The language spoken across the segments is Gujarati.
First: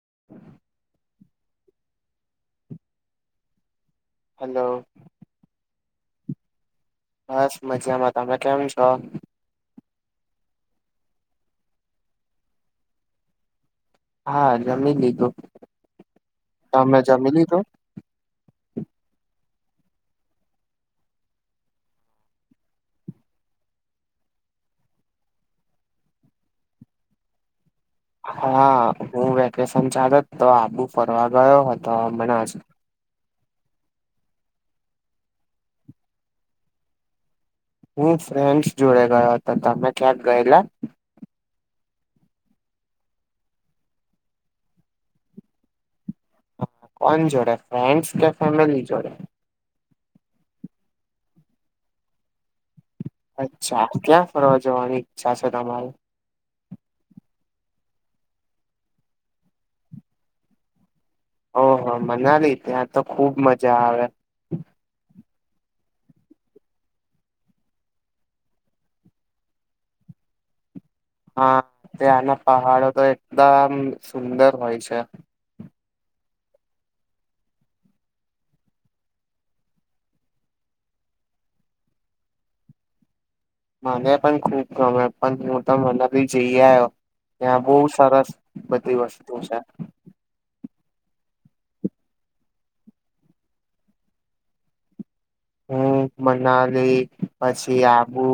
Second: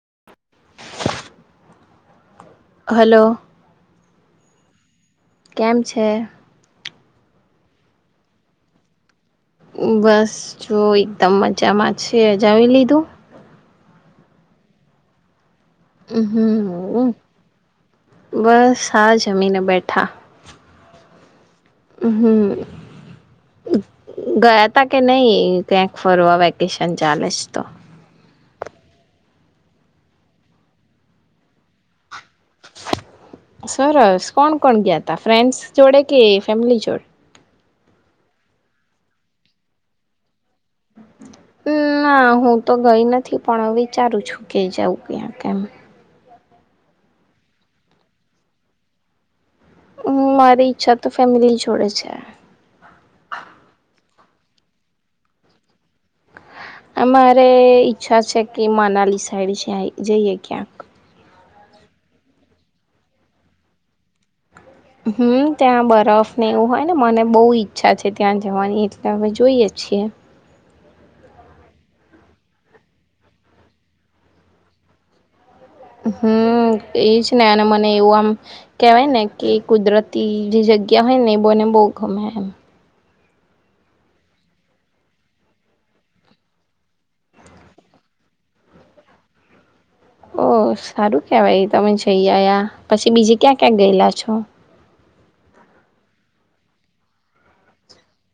[inaudible] હલો હલો કેમ છે? બસ મજામાં તમે કેમ છો? બસ જો એકદમ મજામાં છેજાવી લીધું. હા જમી લીધું. તમે હમ્મ જમી લીધું બસ આા જમીને બેઠા. હમ્મ ગયા તા કે નહી ક્યાંક ફરવા વેકેશન ચાલે જ તો. હા, હું વેકેશન ચાાલ જ તો આબુ ફરવા ગયો હતો મનેજ. સરસ કોણ કોણ ગયા ત ફ્રેન્ડસ જોડે કે ફેમિલી જોડે? હું ફ્રેન્ડસ જોડે ગયો હતો તમે ક્યાંક ગયેલા? ના હું તો ગઈ નથી પણ વિચારું છું, કે જઉં ક્યાં કેમ. કોણ જોડે ફ્રેન્ડસ કે ફેમિલી જોડે? હમ મારી ઈચ્છા તો ફેમિલી જોડે છે. અચ્છા ક્યાં ફરવા જોવાની ઈછા છે તમારે. અમારે ઈચ્છા છે કે મનાલી સાઈડ જઈએ ક્યાંક. ઓહ મનાલી ત્યાં તો ખુબ મજા આવે, હમ્મ ત્યા બરફ ને એવું હોય ને મને બહુ ઈચ્છા છે, ત્યાં જવાની એટલે અમે જોઈએ છીએ. હા, ત્યાંના પહાડો તો એકદમ સુંદર હોય છે. હમ્મ એજ ને અને મને એવું આમ કેવાય ને કે કુદરતી. જગયા હોયને બને બૌ ઘમ એમ. મને પણ ખુબ ગમે પણ હું તો મને ભી જઈ આ્યો. ત્યાં બહુ સારા બધી વસ્તુ છે. ઓ સારું કેવાય તમે જઈ આ્યા પછી બીજે ક્યાં ક્યાં ગયેલા છો? [inaudible] હમ્મ મનાલી પછી આબુ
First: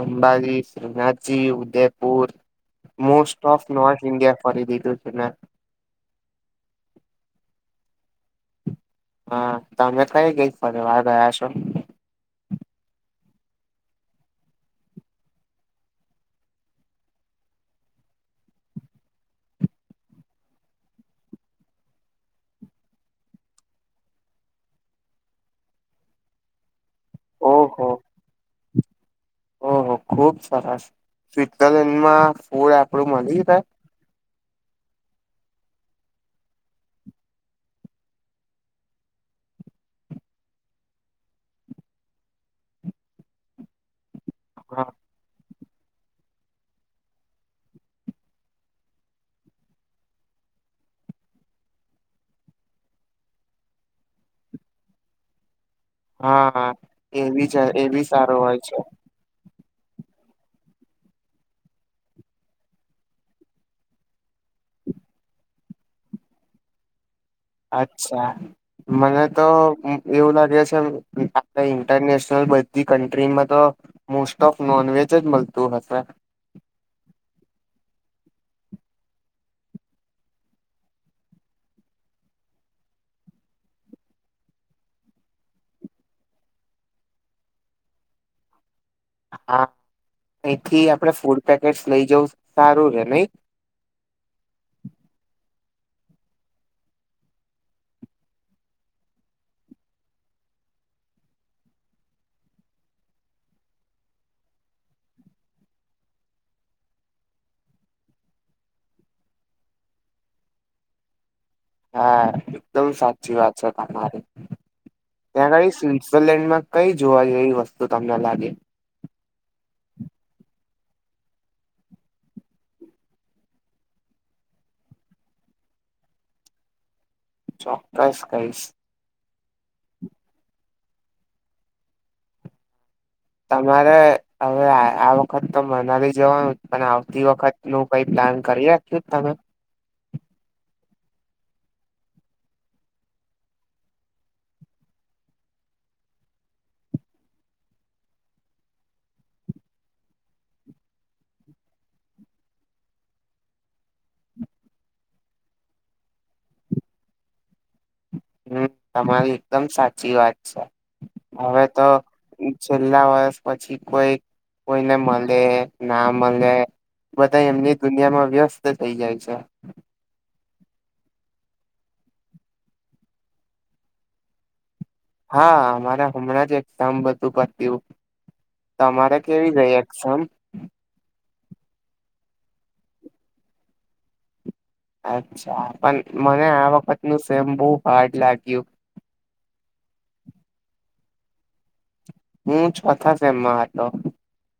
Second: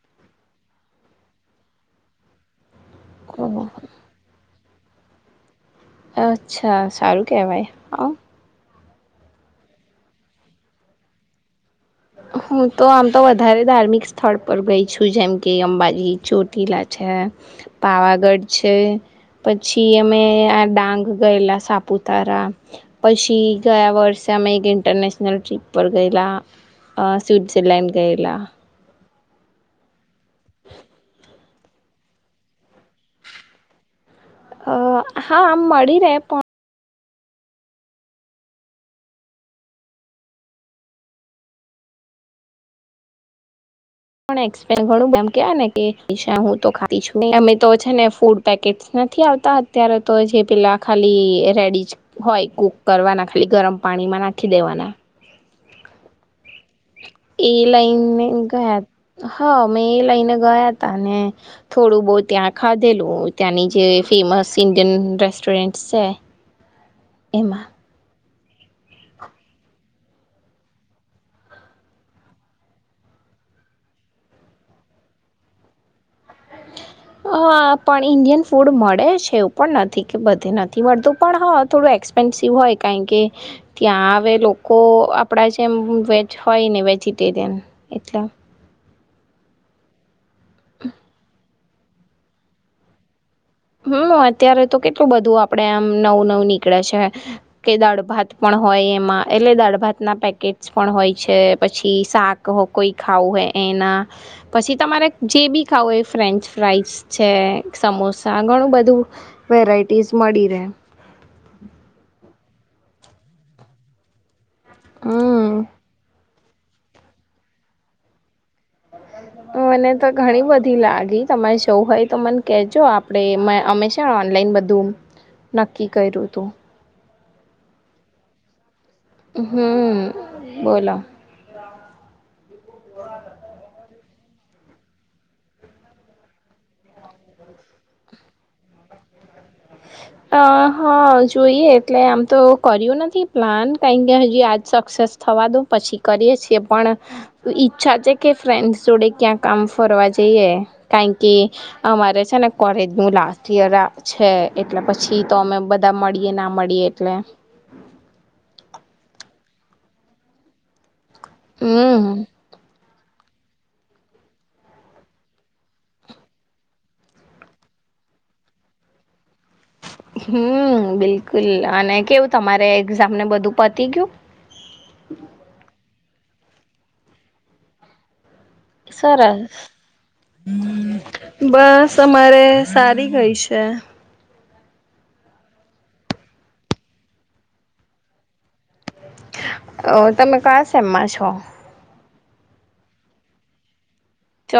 અંબાલી Shrinathji Udaipur. Most oh of north India ફરી દીધું છે ને. અચ્છા સારું કેવાય. હા, તમે કઈ ગઈ ફરી વાર ગયા છો. હું તો આમ તો વધારે ધાર્મિક સ્થળ પર ગઈ છું, જેમ કે અંબાજી ચોટીલા. છે પાવાગઢ છે. પછી અમે આ ડાંગ ગયેલા સાપુતારા પછી ગયા વર્ષ તેમાં એક ઇન્ટરનશનલ ટ્રિપ પર ગયેલા અ ઓહો સ્વિટ્ઝરલેન્ડ ગયેલા ઓહો ખુબ સરસ સ્વિટ્ઝરલેન્ડ માં ફૂડ આપડું મલી રહે અ હા આમ મળી રહે પ પણ એક્સપેન ઘણું કે [unintelligible] હું તો ખાી છું અમે તો છે ને ફૂડ પેકેટ નથી આવતા અત્યારે તો જે પેલા ખાલી રેડી હોય કુક કરવાના ખાલી ગરમ પાણીમાં નાખી દેવાના. હા એવી એ જ એવી લઈનને સારું હોય છે ગયા હ અમે એ લઈને ગયા તા અને થોડું બો‌ ત્યાં ખાધેલું ત્યાંની જે ફેમસ ઇન્ડિયન રેસ્ટરેન્ટ છે. એમાં અચ્છા મને તો એવું લાગે છે આ ઈન્ટરનેશનલ બધી કન્ટ્રીમાં તો મોસ્ટ ઓફ નોન વેજ જ મલતું હશે. [unintelligible] હા પણ ઇન્ડિયન ફૂડ મળે છે એવું પણ નથી કે બધે નથી મળતું પણ હા થોડું એ એક્સપેન્સિવ હોય કારણ કે ત્યાં હવે લોકો આપડા જેમ વેજ હોય ને વેજ વજિટેરિયન એટલે હા અહીથી આપડે ફૂડ પેકેટ લઈ જવું સારું રે નઈ હમ અત્યારે તો કેટલું બધું આપડે આમ નવું નવું નીકળે છે કે દાળ ભાત પણ હોય એમાં એટલે દાળ ભાત ના પેકેટસ પણ હોય છે પછી શાક કોઈ ખાવું હોય પછી તમારે જે બી ખાવું એ ફ્રેન્ચ ફ્રાઈસ છે સમો સા ઘણું બધું વેરાયટીસ મળી રહે હા એકદમ સાચી વાત છે તમારી હમ્મ. ત્યાં આગળી સ્વિઝરલેન્ડમાં કઈ જોવા જેવી વસ્તુ તમને લાગી મને તો ઘણી લાગી તમે સૌ હોય તો મને કેજો આપે હંમેશા ઓનલાઈન બધું નક્કી કર્યું તું ચોક્કસ કઈશ હમ બોલો [unintelligible] તમારે હવે આ વખત તો મનાલી જવાનું પણ આવતી વખત નું કઈ પ્લાન કરી નાખ્યું તમે [inaudible] અ હા જોઈએ એટલે આમ તો કર્યું નથી પ્લાન કારણ કે હજી આજ સક્સેસ થાય. વાદો પછી કરીએ છીએ પણ ઈચ્છા છે કે ફ્રેન્ડ જોડે ક્યાં આમ ફરવા જઈ એ કારણ કે અમારે છે ને કોલેજ નું લાસ્ટ ઈયર છે. એટલે પછી તો અમે બધા મળીએ ના મળીએ એટલે. હમ તમારી એકદમ સાચી વાત છે‌ હવે તો હમ છેલ્લા વર્ષ પછી કોઈ કોઈને મલે ના મલે બધા એમની દુનિયામાં વ્યસ્ત થઈ જાય છે. હમ બિલકુલ અને કેવું તમારે એક્ઝામ ને બધું પતી ગયું કામ બધુ પત્યું તમારે સરસ કેવી ગઈ એક્ઝામ બસ અમારે સારી ગઈ છે. અચ્છા પણ મને આ વખત નું સેમ બહુ હાર્ડ લાગ્યું. અ તમે કયા સેમ માં છો. હું‌ ચોથા સેમ માં હતો.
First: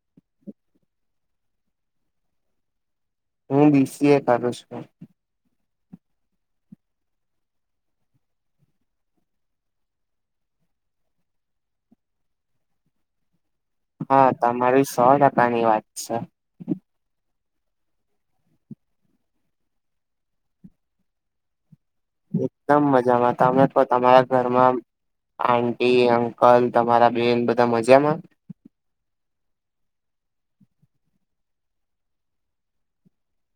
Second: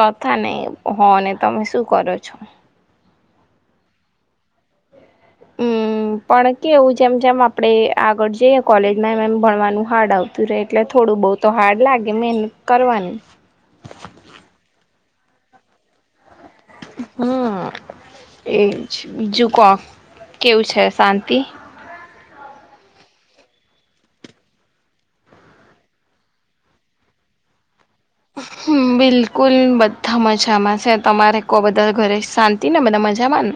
ચોથા ને હો ને તમે શું કરો છો. હું બીસીએ કરું છું. હમ પણ કેવું જેમ જેમ આપડે આગળ જઈએ કોલેજમાં એમ એમ ભણવાનું હાર્ડ આવતું રહે એટલે થોડુંક. બહુ તો હાર્ડ લાગે મહેનત કરવાની. હા, તમારી સો ટકાની વાત છે. હમ એજ બીજુ કો કેવું છે. શાંતિ એકદમ મજામાં તમે તો તમારા ઘરમાં. આંટી અંકલ તમારા બેન બધા મજા મા હમ બિલકુલ કૂલ બધા મજામાં છે. તમારે કો બધા ઘરે શાંતિ ને બધા મજામાં ને.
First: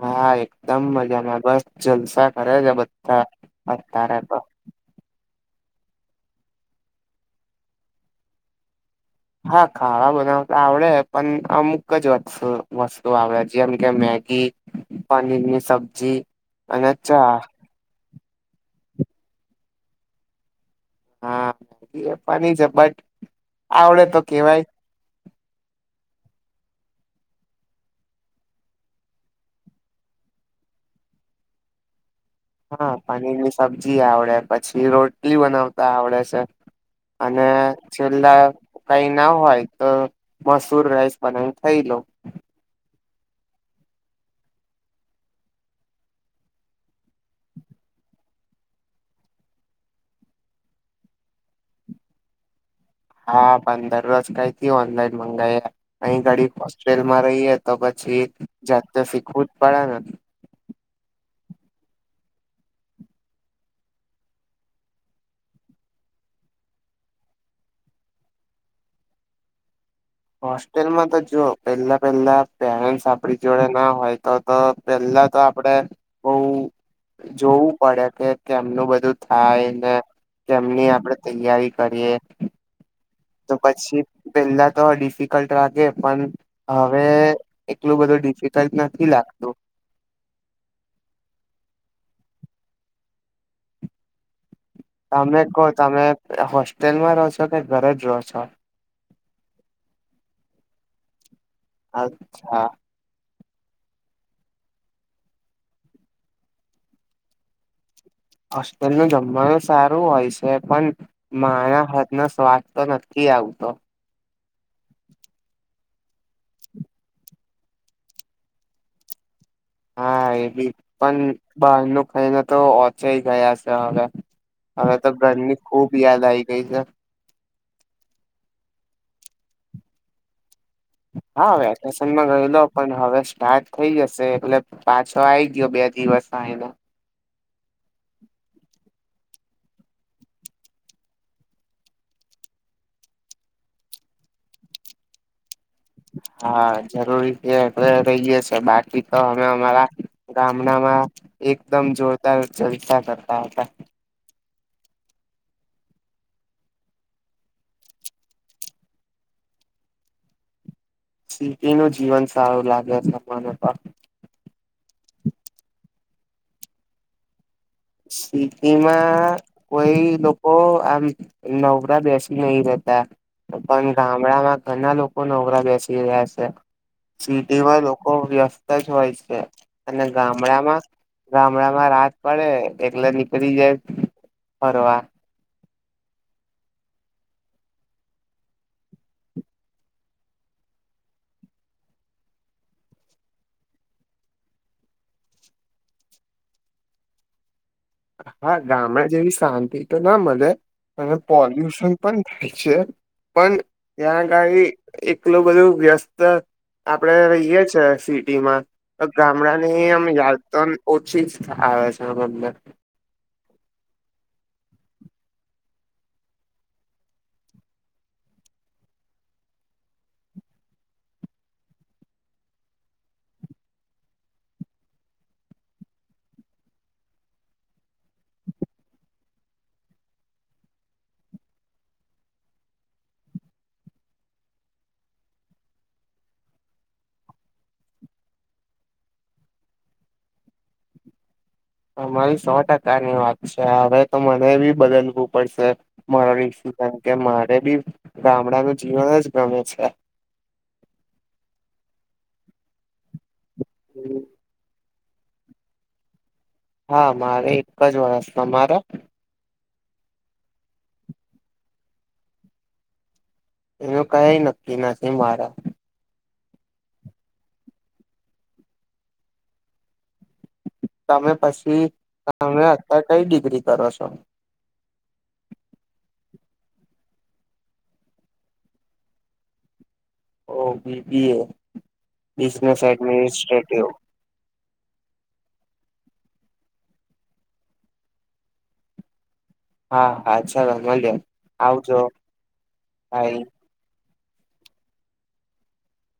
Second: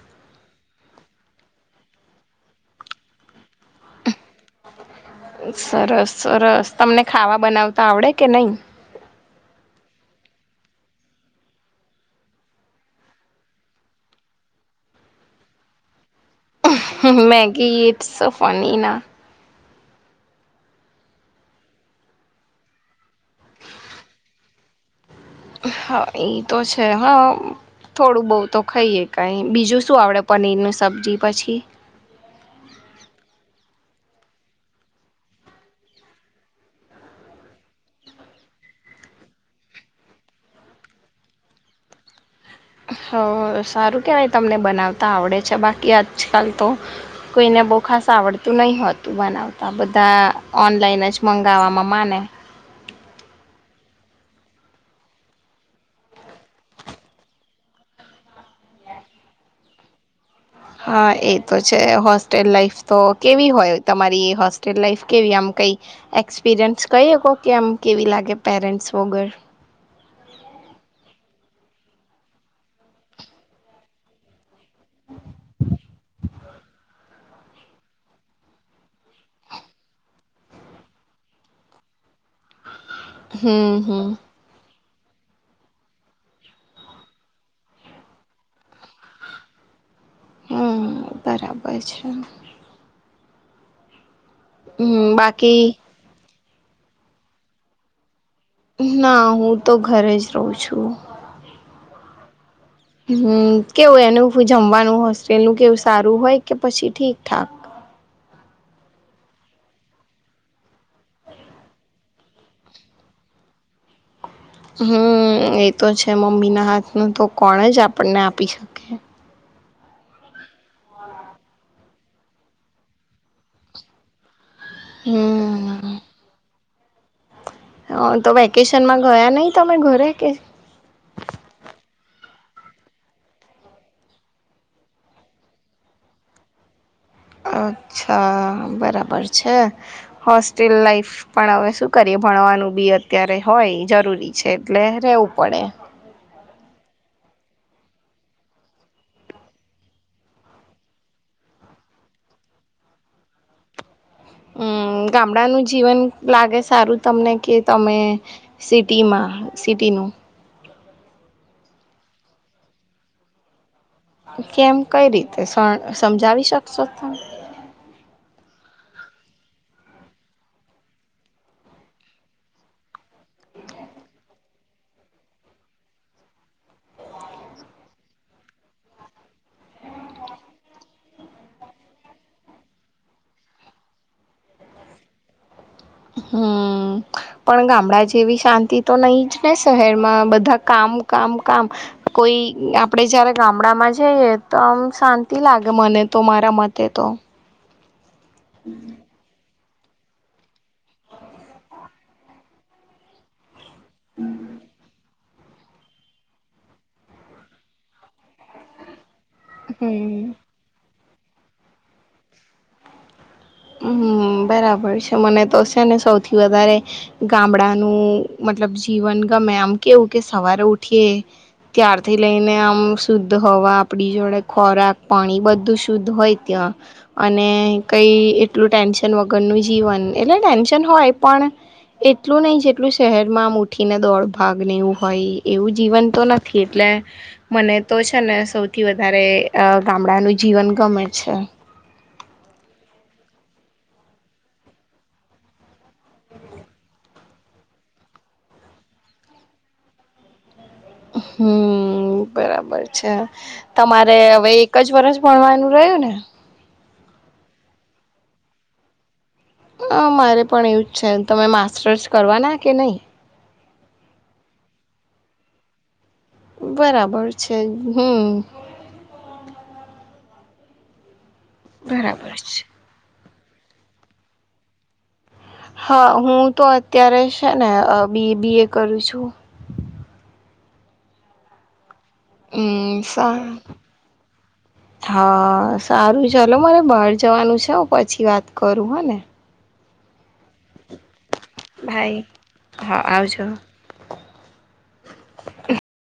હા એકદમ મજામાં બસ જલસા કરે છે. બધા બતાર તો સરસ સરસ તમને ખાવા બનાવતા આવડે કે નહી. હા, ખાવાનુ બનાવતા આવડે પણ અમુક જ વસ્તુ આવડે જેમ કે મેગી. પનીર ની સબ્જી. અને ચા મેગી ઇટસ ફની ના. હા એ પણ છે. બટ આવડે તો કેવાય. હા એઈ તો છે. હા થોડું બહુ તો ખાઈએ કઈ બીજું શું આવડે પનીર ન સબ્જી પછી. હા પનીરની સબ્જી આવડે પછી રોટલી બનાવતા આવડે છે. અને છેલ્લા કંઈ ના હોય, તો મસૂર રાઈસ બના થઈ લે. હલો. હ, સારું કેહેવાય. તમને બનાવતા આવડે છે? બાકી આજકાલ તો કોઈને બો ખાસ આવડતું નહીં હોતું. બનાવતા બધા ઓનલાઈન જ મંગાવવામાં માને. [unintelligible] હા, પંદરરોજ કઈથી ઓનલાઈન મંગાવી એ? અહીં ઘડી હોસ્ટેલમાં રહીએ, તો પછી પછી જાતે શીખવું જ પડે ને? હા, એ તો છે. હોસ્ટેલ લાાઈફ તો કેવી હોય? તમારી હોસ્ટેલ લાઈફ કેવી આમ? કંઈ એક્સપિરિયન્સ કંઈ શકો કે આમ કેવી લાગે? પેરેન્ટ્સ વગર? હોસ્ટેલમાં તો જો પેલા પેલા પેરેન્ટ્સ આપડી જોડે ના હોય, તો તો પેલા તો આપડે બહુ જોવું પડે કે કે એમનું બધું થાય ને? કેમની આપડે તૈયારી કરીએ, તો હમ પછી હમ પેલા તો ડિફિકલ્ટ લાગે, પણ હવે એટલું બધું ડિફિકલ્ટ નથી લાગતું. હમ, બરાબર છે. હમ તમે કહો, બાકી તમે હોસ્ટેલમાં રહો છો કે ઘર જ રહો છો? ના, હું તો ઘરે જ રહું છું. અચ્છા. હમ, કેવું? એનું જમવાનું હોસ્ટેલ નું કેવું? સારું હોય કે પછી ઠીકઠાક? હોસ્ટેલ ન જમવાનું સારું હોય છે, પણ મારા હાથ ન સ્વાદ તો નથી. આવું તો [unintelligible] હમ, એતો છે. મમ્મીના હાથ ન તો કોણ જ આપણને આપી શકે? હા, એ બી. પણ બહારનું ખાઈને તો ઓચા ગયા છે હવે. હવે, તો ધર ની હમ ખુબ યાદ આવી ગઈ છે. હા, તો વેકેશનમાં ગયા નહીં તમે ઘરે કે? હા, વેકેશનમાં ગયલો, પણ હવે સ્ટાર્ટ થઈ જશે, એટલે પાછો આવી ગયો બે. દિવસ એલા અચ્છા, બરાબર. પર છે, હોસ્ટેલ લાાઈફ. પણ હવે શું કરીએ, ભણવાનું બી અત્યારે હોય, જરૂર. જરૂરી છે, એટલે રહેવું પડે. હા, જરૂરી છે. હવે રહીએે છે, બાકી તો અમે અમારા ગામડામાં એકદમ જોરદાર ચર્ચા કરતા હતા. હમ. ગામડાનું જીવન લાગે સારું તમને, કે તમે સિટીમાં સિટી? નવ સીટી નું જીવન સારું લાગે છે મને પણ. કેમ, કઈ રીતે સમ સમજાવી શકશો તો? સિટીમાં કોઈ લોકો આમ નવરા બેસી નહી રહેતા. પણ ગામડામાં ઘણા લોકો નવરા બેસી રહ્યા છે. સિટીમાં લોકો વ્યસ્ત જ હોય છે, અને ગામડામાં ગામડા માં રાત પડે, એકલે નીકળી જાય ફરવા. હમ, પણ ગામડા જેવી શાંતિ તો નહીં જ ને. શહેરમાં બધા કામ. કામ, કામ. કોઈ આપડે જયારે ગામડા માં જઈએ, તો આમ શાંતિ લાગે મને. અને તો મારા મતે તો હા, ગામડે જેવી શાંતિ તો ના મળે. અને પોલ્યુશન પણ છે. પણ ત્યા ગાડી એકલુ બધું વ્યસ્ત આપડે રહીએ છે, સિટી માં તો ગામડા ની આમ હમ યાદ તો ઓછી આવે છેને? હમ બરાબર છે મને તો છે ને સૌથી વધારે ગામડાનું મતલબ જીવન ગમે આમ કેવું કે સવારે ઉઠીએ ત્યારથી લઈને આમ શુદ્ધ હવા આપડી જોડે ખોરાક પાણી બધું શુદ્ધ હોય ત્યાં અને કઈ એટલું ટેન્શન વગરનું જીવન એટલે ટેન્શન હોય પણ એટલું નહી જેટલું શહેરમાં આમ ઉઠીને દોડ ભાગને એવું હોય એવું જીવન તો નથી એટલે મને તો છે ને સૌથી વધારે અ ગામડાનું જીવન ગમે છે અમારી સો ટકા ની વાત છે હવે તો મને બી બદલવું પડશે [unintelligible] મારે બી ગામડાનું જીવન જ ગમે છે હમ બરાબર છે તમારે હવે એક જ વર્ષ ભણવાનું રહ્યું ને હા મારે એક જ વર્ષ તમારા અ મારે પણ એવું જ છે તમે માસ્ટર્સ કરવાના કે નહી એનું કઈ નક્કી નથી મારા બરાબર છે હમ તમે પછી બરાબર છે તમે અત્યારે કઈ ડિગ્રી કરો છો હા હું તો અત્યારે છે ને અ બી બી એ કરું છું ઓ બીબીએ બિઝનેસ હમ એડમિનિસ્ટ્રેટિવ હા સારું ચાલો મને બહાર જવાનું છે હું પછી વાત કરું હને હા હા ચાલો મલ્યે આવજો ભાઈ હા બાય આવજો [inaudible] [inaudible]